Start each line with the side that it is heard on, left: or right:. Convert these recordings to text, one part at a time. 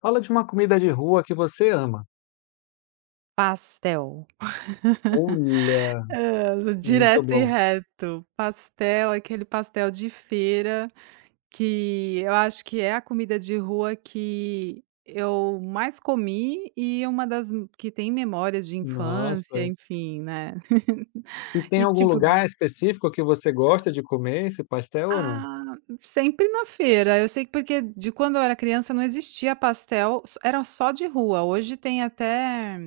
left: Fala de uma comida de rua que você ama.
right: Pastel.
left: Olha, muito
right: Direto e
left: bom.
right: reto. Pastel, aquele pastel de feira, que eu acho que é a comida de rua que eu mais comi e uma que tem memórias de infância,
left: Nossa.
right: enfim, né.
left: E tem
right: E
left: algum
right: tipo,
left: lugar específico que você gosta de comer esse pastel ou não?
right: ah, sempre na feira. Eu sei que porque de quando eu era criança não existia pastel, s era só de rua. Hoje tem até,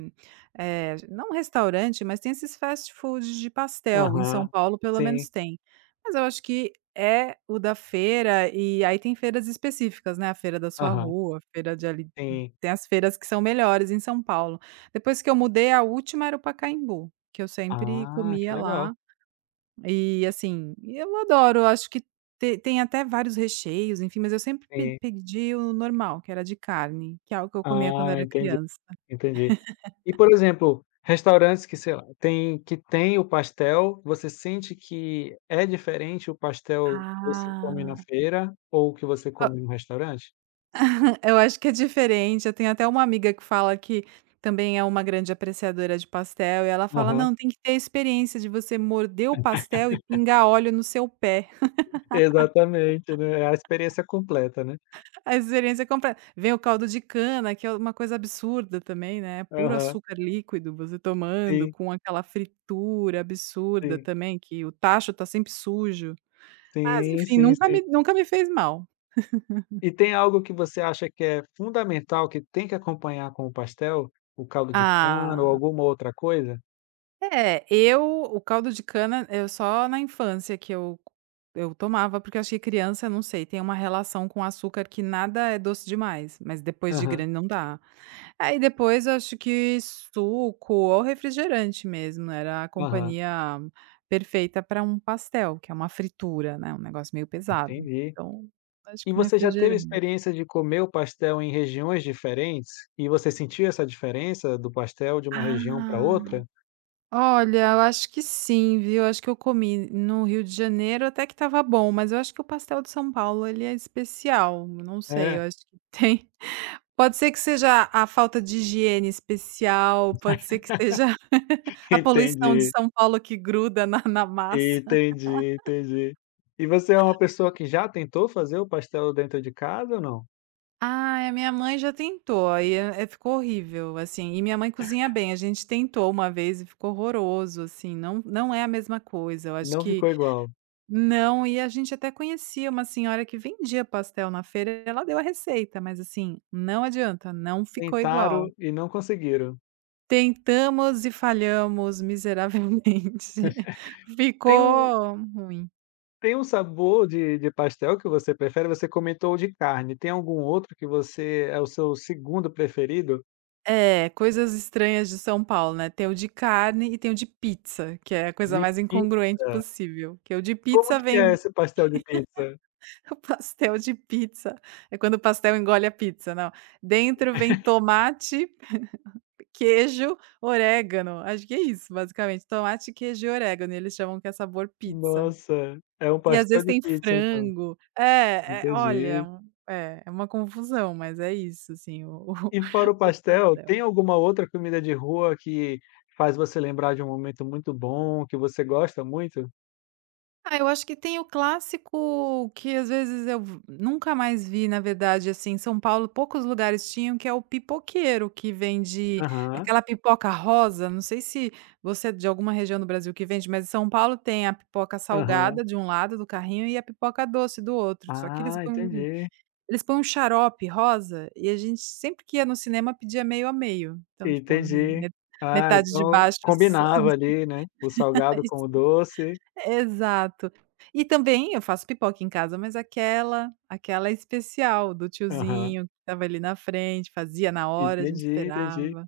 right: não restaurante, mas tem esses fast foods de pastel, em São
left: Aham.
right: Paulo pelo
left: Sim.
right: menos tem. Mas eu acho que é o da feira, e aí tem feiras específicas, né, a feira da sua
left: Aham.
right: rua, a feira de ali.
left: Sim.
right: Tem as feiras que são melhores em São Paulo. Depois que eu mudei, a última era o Pacaembu, que eu sempre
left: Ah, que
right: comia
left: legal.
right: lá e assim, eu adoro, eu acho que te tem até vários recheios, enfim, mas eu sempre pe
left: Sim.
right: pedi o normal, que era de carne, que é algo que eu comia quando
left: Ah,
right: era
left: entendi,
right: criança.
left: entendi. E, por exemplo, restaurantes que, sei lá, tem que tem o pastel, você sente que é diferente o pastel que você come na
right: Ah.
left: feira ou que você come no restaurante?
right: Eu acho que é diferente, eu tenho até uma amiga que fala que também é uma grande apreciadora de pastel e ela fala:
left: Aham.
right: "Não, tem que ter a experiência de você morder o pastel e pingar óleo no seu pé".
left: Exatamente, né, é a experiência completa, né.
right: A experiência completa. Vem o caldo de cana, que é uma coisa absurda também, né, puro
left: Aham.
right: açúcar líquido, você tomando
left: Sim,
right: com aquela fritura absurda
left: sim.
right: também, que o tacho tá sempre sujo. Mas
left: Sim,
right: enfim,
left: sim,
right: nunca
left: sim.
right: me nunca me fez mal.
left: E tem algo que você acha que é fundamental, que tem que acompanhar com o pastel? O caldo de cana ou
right: Ah.
left: alguma outra coisa?
right: É, eu o caldo de cana, eu só na infância que eu tomava, porque eu acho que criança, não sei, tem uma relação com açúcar que nada é doce demais, mas depois de
left: Aham,
right: grande não dá. Aí depois eu acho que suco ou refrigerante mesmo, era a
left: aham,
right: companhia perfeita para um pastel, que é uma fritura, né, um negócio meio pesado.
left: entendi.
right: Então, acho
left: E
right: que um
left: você já teve
right: refrigerante.
left: experiência de comer o pastel em regiões diferentes? E você sentiu essa diferença do pastel de uma região para
right: Ah.
left: outra?
right: Olha, eu acho que sim, viu. Acho que eu comi no Rio de Janeiro até que estava bom, mas eu acho que o pastel de São Paulo ele é especial, não sei, eu
left: É,
right: acho que tem, pode ser que seja a falta de higiene especial, pode ser que seja a poluição de
left: entendi.
right: São Paulo que gruda na massa.
left: Entendi, entendi. E você é uma pessoa que já tentou fazer o pastel dentro de casa ou não?
right: Ah, a minha mãe já tentou, aí, ficou horrível, assim, e minha mãe cozinha bem, a gente tentou uma vez e ficou horroroso, assim, não é a mesma coisa, eu acho
left: Não
right: que
left: ficou igual?
right: não, e a gente até conhecia uma senhora que vendia pastel na feira, ela deu a receita, mas assim, não adianta, não ficou igual.
left: Tentaram e não conseguiram.
right: Tentamos e falhamos miseravelmente.
left: Tem um
right: Ficou ruim.
left: Tem um sabor de pastel que você prefere? Você comentou o de carne, tem algum outro que você é o seu segundo preferido?
right: É, coisas estranhas de São Paulo, né, tem o de carne e tem o de pizza, que é a coisa
left: De
right: mais incongruente
left: pizza.
right: possível, que o de
left: Como
right: pizza
left: que é
right: vem.
left: esse pastel de pizza?
right: O pastel de pizza, é quando o pastel engole a pizza, não. Dentro vem tomate, queijo, orégano, acho que é isso basicamente, tomate, queijo e orégano, e eles chamam que é sabor pizza.
left: Nossa, é um
right: E às
left: pastel
right: vezes
left: de
right: tem
left: pizza então.
right: frango. É, é olha,
left: Entendi.
right: é, é uma confusão, mas é isso assim, o
left: E fora o
right: o
left: pastel,
right: pastel.
left: tem alguma outra comida de rua que faz você lembrar de um momento muito bom, que você gosta muito?
right: Ah, eu acho que tem o clássico que às vezes eu v nunca mais vi, na verdade, assim, em São Paulo poucos lugares tinham, que é o pipoqueiro, que vende
left: Aham,
right: aquela pipoca rosa, não sei se você é de alguma região do Brasil que vende, mas em São Paulo tem a pipoca
left: aham.
right: salgada de um lado do carrinho e a pipoca doce do outro, só que
left: Ah, entendi,
right: eles põem um xarope rosa e a gente sempre que ia no cinema pedia meio a meio, então tipo me
left: entendi.
right: me
left: Ah,
right: metade de
left: então
right: baixo.
left: combinava ali, né, o salgado com o doce.
right: Exato. E também eu faço pipoca em casa, mas aquela é especial do
left: Aham,
right: tiozinho que estava ali na frente, fazia na hora, a gente
left: entendi, entendi.
right: esperava,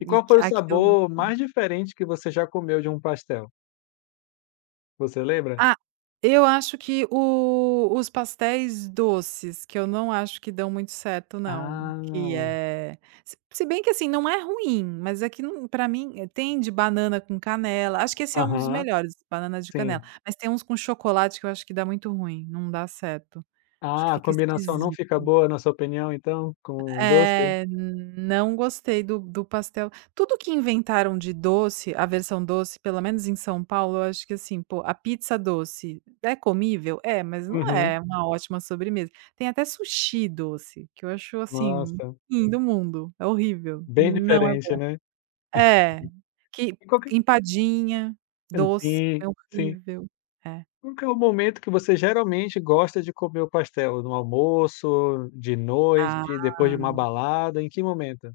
left: E
right: e
left: qual
right: que
left: foi o
right: aquilo.
left: sabor mais diferente que você já comeu de um pastel? Você lembra?
right: Ah, eu acho que o os pastéis doces, que eu não acho que dão muito certo não,
left: Ah,
right: que é, se bem que, assim, não é ruim, mas é que não pra mim, tem de banana com canela, acho que esse é um dos
left: aham,
right: melhores, banana de canela,
left: sim.
right: mas tem uns com chocolate que eu acho que dá muito ruim, não dá certo. Acho que
left: Ah, a
right: fica
left: combinação não
right: esquisito.
left: fica boa, na sua opinião, então, com doce?
right: É, não gostei do pastel. Tudo que inventaram de doce, a versão doce, pelo menos em São Paulo, eu acho que assim, pô, a pizza doce é comível? É, mas não
left: Uhum.
right: é uma ótima sobremesa. Tem até sushi doce, que eu acho assim,
left: Nossa,
right: fim do mundo, é horrível.
left: bem
right: Não é,
left: diferente, né.
right: é que
left: E qual que
right: empadinha doce é
left: sim, sim.
right: horrível. É.
left: Qual que é o momento que você geralmente gosta de comer o pastel? No almoço, de noite, depois de
right: Ah.
left: uma balada, em que momento?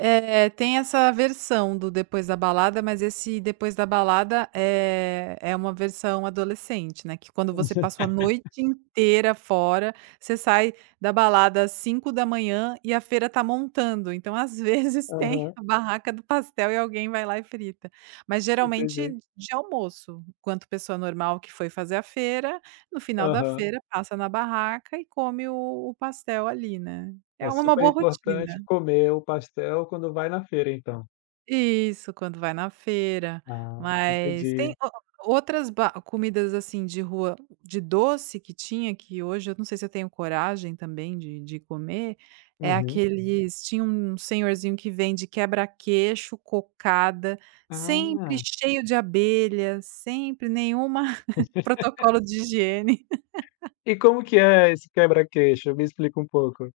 right: É, tem essa versão do depois da balada, mas esse depois da balada é uma versão adolescente, né, que quando você passou a noite inteira fora, você sai da balada às 5 da manhã e a feira tá montando, então às vezes tem
left: Aham,
right: a barraca do pastel e alguém vai lá e frita. Mas geralmente
left: entendi.
right: de almoço, enquanto pessoa normal que foi fazer a feira, no final da
left: Aham.
right: feira passa na barraca e come o pastel ali, né. É
left: É
right: uma
left: super
right: boa
left: importante
right: rotina.
left: comer o pastel quando vai na feira, então.
right: Isso, quando vai na feira,
left: Ah,
right: mas tem
left: entendi.
right: o, outras ba comidas, assim, de rua, de doce que tinha, que hoje eu não sei se eu tenho coragem também de comer, é
left: Uhum.
right: aqueles, tinha um senhorzinho que vende quebra-queixo, cocada, sempre
left: Ah,
right: cheio de abelha, sempre nenhuma protocolo de higiene.
left: e como que é esse quebra-queixo? Me explica um pouco.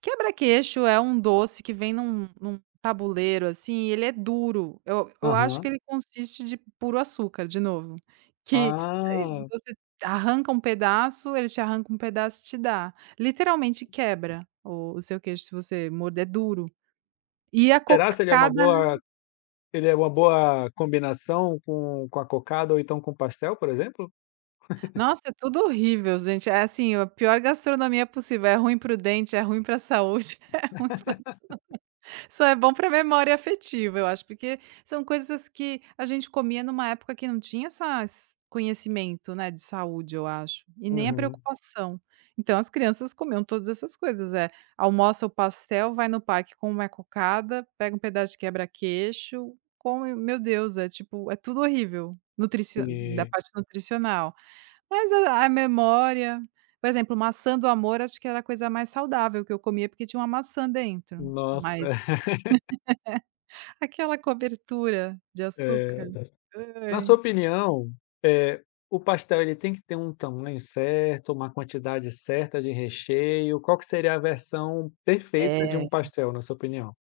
right: Quebra-queixo é um doce que vem num tabuleiro, assim, e ele é duro. Eu acho que
left: Aham.
right: ele consiste de puro açúcar, de novo, que,
left: Ah,
right: você arranca um pedaço, ele te arranca um pedaço e te dá. Literalmente quebra o seu queixo se você morder, é duro. E
left: e
right: a
left: será se ele é uma
right: cocada,
left: boa Ele é uma boa combinação com a cocada ou então com pastel, por exemplo?
right: nossa, é tudo horrível, gente. É assim, a pior gastronomia possível. É ruim para o dente, é ruim para a saúde, é ruim. Só é bom para memória afetiva, eu acho, porque são coisas que a gente comia numa época que não tinha essas conhecimento, né, de saúde, eu acho, e nem a
left: Uhum,
right: preocupação. Então as crianças comiam todas essas coisas, é, almoça o pastel, vai no parque, com uma cocada, pega um pedaço de quebra-queixo, come, meu Deus, é tipo, é tudo horrível, nutrici da
left: sim.
right: parte nutricional. Mas a memória, por exemplo, maçã do amor acho que era a coisa mais saudável que eu comia, porque tinha uma maçã dentro, mas
left: Nossa,
right: aquela cobertura de
left: eh,
right: açúcar.
left: na
right: Ai.
left: sua opinião, eh, o pastel ele tem que ter um tamanho certo, uma quantidade certa de recheio? Qual que seria a versão perfeita de
right: É,
left: um pastel, na sua opinião?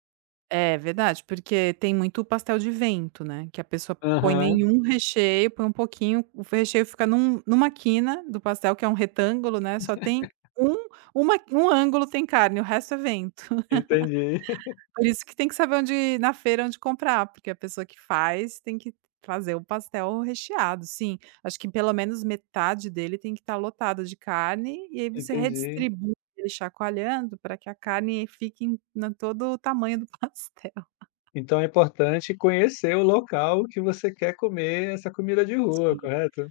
right: é verdade, porque tem muito pastel de vento, né, que a pessoa põe
left: Aham,
right: nenhum recheio, põe um pouquinho, o recheio fica numa quina do pastel, que é um retângulo, né, só tem um uma um ângulo, tem carne, o resto é vento.
left: entendi,
right: Por isso que tem que saber onde na feira onde comprar, porque a pessoa que faz tem que fazer o pastel recheado, sim. Acho que pelo menos metade dele tem que estar lotado de carne, e aí você
left: entendi.
right: redistribui ele chacoalhando para que a carne fique em na todo o tamanho do pastel.
left: Então é importante conhecer o local que você quer comer essa comida de rua,
right: Sim.
left: correto?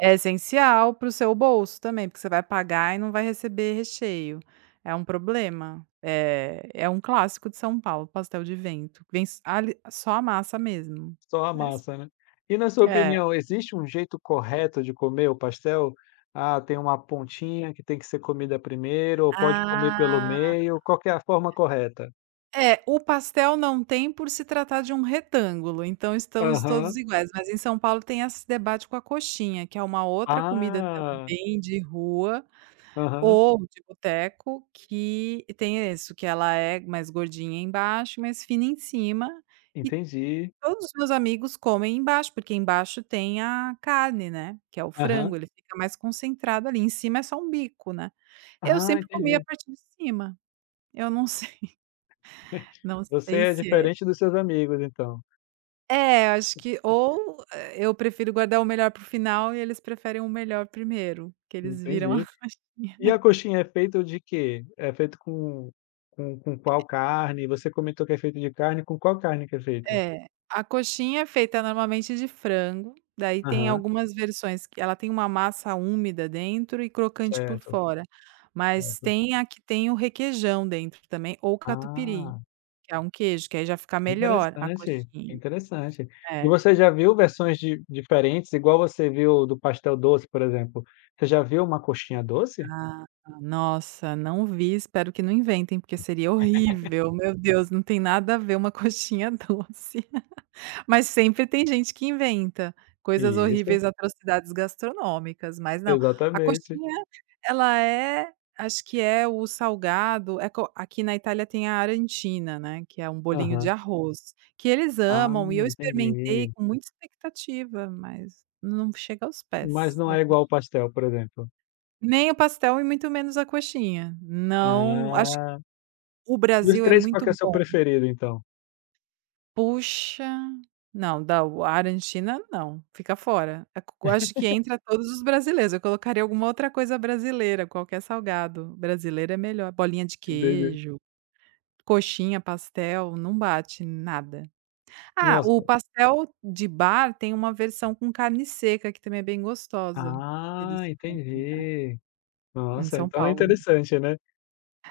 right: É essencial para o seu bolso também, porque você vai pagar e não vai receber recheio. É um problema. É um clássico de São Paulo, pastel de vento. Vem s ali só a massa mesmo,
left: Só a
right: mas
left: massa, né. E na sua
right: é.
left: opinião, existe um jeito correto de comer o pastel? Ah, tem uma pontinha que tem que ser comida primeiro ou pode comer pelo
right: Ah,
left: meio, qual que é a forma correta?
right: é, o pastel não tem, por se tratar de um retângulo, então estamos todos
left: Aham.
right: iguais, mas em São Paulo tem esse debate com a coxinha, que é uma outra comida
left: Ah,
right: também de rua
left: aham,
right: ou de boteco que tem isso, que ela é mais gordinha embaixo, mais fina em cima, e
left: entendi.
right: todos os meus amigos comem embaixo, porque embaixo tem a carne, né, que é o frango,
left: Aham.
right: ele fica mais concentrado ali, em cima é só um bico, né. Eu
left: Ah,
right: sempre comia a
left: entendi.
right: parte de cima, eu não sei. Não
left: Você
right: sei
left: é
right: se é.
left: diferente dos seus amigos então,
right: É, acho que ou, eu prefiro guardar o melhor para o final e eles preferem o melhor primeiro, que eles viram a
left: entendi.
right: minha.
left: E a coxinha é feita de quê? É feito com com qual carne? Você comentou que é feito de carne, com qual carne que é feita?
right: É, a coxinha é feita normalmente de frango, daí tem
left: Aham,
right: algumas versões que ela tem uma massa úmida dentro e crocante por
left: certo,
right: fora, mas
left: certo.
right: tem a que tem o requeijão dentro também ou catupiry,
left: Ah.
right: que é um queijo, que aí já fica melhor a
left: Interessante,
right: coxinha.
left: interessante.
right: É.
left: E você já viu versões di diferentes, igual você viu do pastel doce, por exemplo, você já viu uma coxinha doce?
right: Ah, nossa, não vi, espero que não inventem, porque seria horrível. Meu Deus, não tem nada a ver uma coxinha doce. Mas sempre tem gente que inventa coisas
left: Isso,
right: horríveis, atrocidades gastronômicas, mas não. A
left: exatamente.
right: coxinha, ela é, acho que é o salgado, é co aqui na Itália tem a Arantina, né, que é um bolinho de
left: Aham.
right: arroz, que eles
left: Ah,
right: amam e eu experimentei
left: entendi.
right: com muita expectativa, mas não chega aos
left: Mas
right: pés
left: não
right: da,
left: é igual ao pastel, por exemplo?
right: nem o pastel e muito menos a coxinha. Não, acho que
left: Ah,
right: o
left: dos
right: Brasil é
left: 3 qual
right: muito
left: que é o seu
right: bom.
left: preferido, então?
right: Puxa, não, da a Argentina não, fica fora. A co acho que entra todos os brasileiros, eu colocaria alguma outra coisa brasileira, qualquer salgado brasileiro é melhor. Bolinha de
left: Entendi.
right: queijo, coxinha, pastel, não bate nada. Ah,
left: Nossa.
right: o pastel de bar tem uma versão com carne seca que também é bem gostosa. Eles
left: Ah,
right: fazem, né,
left: entendi.
right: em
left: Nossa,
right: São
left: então é
right: Paulo.
left: interessante, né?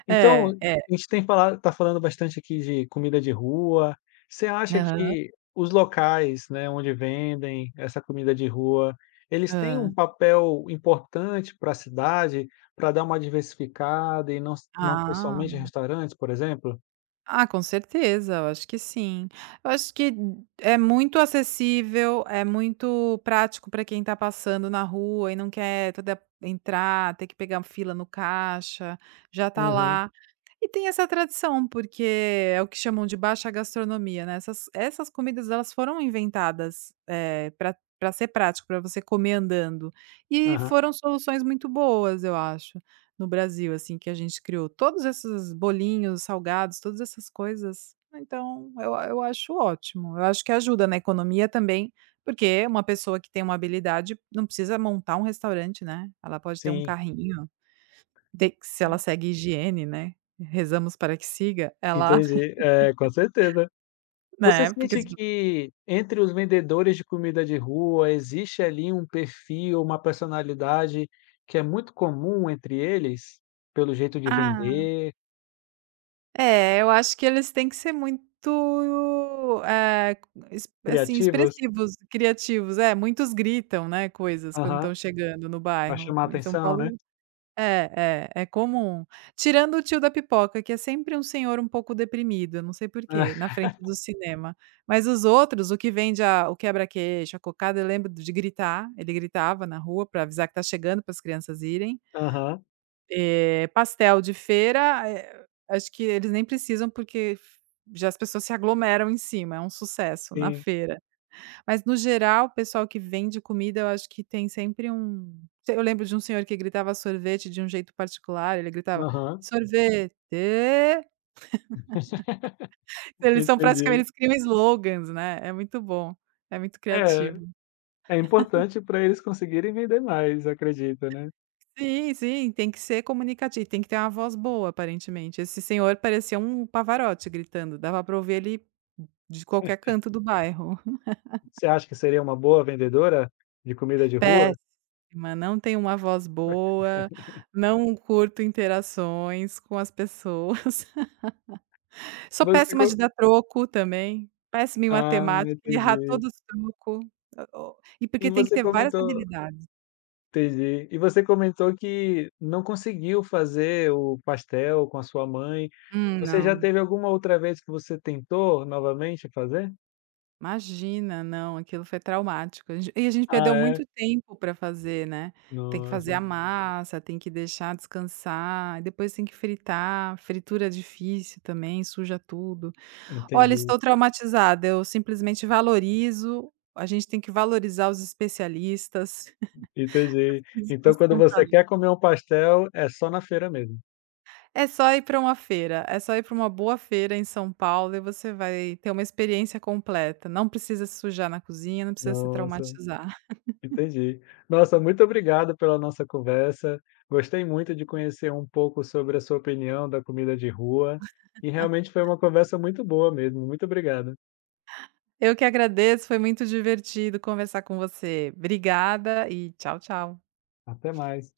left: Então, a
right: É, é.
left: gente tem falado tá falando bastante aqui de comida de rua. Você acha
right: Aham,
left: que os locais, né, onde vendem essa comida de rua, eles têm um
right: hã.
left: papel importante para a cidade, para dar uma diversificada e não s não ter
right: Ah,
left: somente restaurantes, por exemplo?
right: ah, com certeza, eu acho que sim. Eu acho que é muito acessível, é muito prático para quem está passando na rua e não quer toda entrar, ter que pegar fila no caixa, já está
left: Uhum.
right: lá. E tem essa tradição, porque é o que chamam de baixa gastronomia, né. Essas comidas elas foram inventadas, para pra ser prático, para você comer andando. E
left: Aham.
right: foram soluções muito boas, eu acho, no Brasil, assim, que a gente criou. Todos esses bolinhos, salgados, todas essas coisas. Então eu acho ótimo. Eu acho que ajuda na economia também, porque uma pessoa que tem uma habilidade não precisa montar um restaurante, né. Ela pode ter um
left: Sim,
right: carrinho. De, se ela segue higiene, né, rezamos para que siga, ela.
left: entendi. É, com certeza. Você
right: Né, porque
left: sente
right: se,
left: que entre os vendedores de comida de rua existe ali um perfil, uma personalidade que é muito comum entre eles, pelo jeito de
right: ah,
left: vender,
right: é, eu acho que eles têm que ser muito, é, ex assim,
left: criativos?
right: expressivos, criativos. É, muitos gritam, né, coisas quando
left: Aham,
right: estão chegando no
left: pra
right: bairro.
left: chamar a
right: Em São
left: atenção, né?
right: Paulo. É comum. Tirando o tio da pipoca, que é sempre um senhor um pouco deprimido, eu não sei por quê, na frente do cinema. Mas os outros, o que vende a o quebra-queixo, a cocada, eu lembro de gritar, ele gritava na rua para avisar que tá chegando, para as crianças irem.
left: Aham,
right: Pastel de feira, acho que eles nem precisam, porque já as pessoas se aglomeram em cima, é um sucesso na
left: sim,
right: feira. Mas no geral, o pessoal que vende comida, eu acho que tem sempre um, eu lembro de um senhor que gritava sorvete de um jeito particular, ele gritava:
left: aham,
right: "Sorvete!". Eles são praticamente,
left: entendi.
right: eles criam slogans, né, é muito bom, é muito
left: É,
right: criativo.
left: é importante para eles conseguirem vender mais, acredito, né?
right: Sim, sim, tem que ser comunicativo, tem que ter uma voz boa aparentemente. Esse senhor parecia um Pavarotti gritando, dava para ouvir ele de qualquer canto do bairro.
left: Você acha que seria uma boa vendedora de comida de rua?
right: Péssima, não tem uma voz boa, não curto interações com as pessoas. Sou
left: Você
right: péssima de
left: co
right: dar troco também, péssima em
left: Ah,
right: matemática, errar
left: entendi.
right: todos os troco, o e
left: E
right: porque tem que
left: você
right: ter várias
left: comentou
right: habilidades.
left: Entendi. E você comentou que não conseguiu fazer o pastel com a sua mãe. Você já
right: Não,
left: teve alguma outra vez que você tentou novamente fazer?
right: imagina, não, aquilo foi traumático. A gente perdeu
left: Ah, é?
right: muito tempo pra fazer, né. Tem que fazer a
left: Nossa,
right: massa, tem que deixar descansar, depois tem que fritar, fritura é difícil também, suja tudo. Olha,
left: entendi,
right: estou traumatizada, eu simplesmente valorizo, a gente tem que valorizar os especialistas.
left: entendi. Então quando você quer comer um pastel, é só na feira mesmo.
right: É só ir para uma feira, é só ir para uma boa feira em São Paulo e você vai ter uma experiência completa, não precisa se sujar na cozinha, não precisa se
left: Nossa,
right: traumatizar.
left: entendi. Nossa, muito obrigado pela nossa conversa. Gostei muito de conhecer um pouco sobre a sua opinião da comida de rua, e realmente foi uma conversa muito boa mesmo. Muito obrigado.
right: Eu que agradeço, foi muito divertido conversar com você. Obrigada e tchau, tchau.
left: Até mais.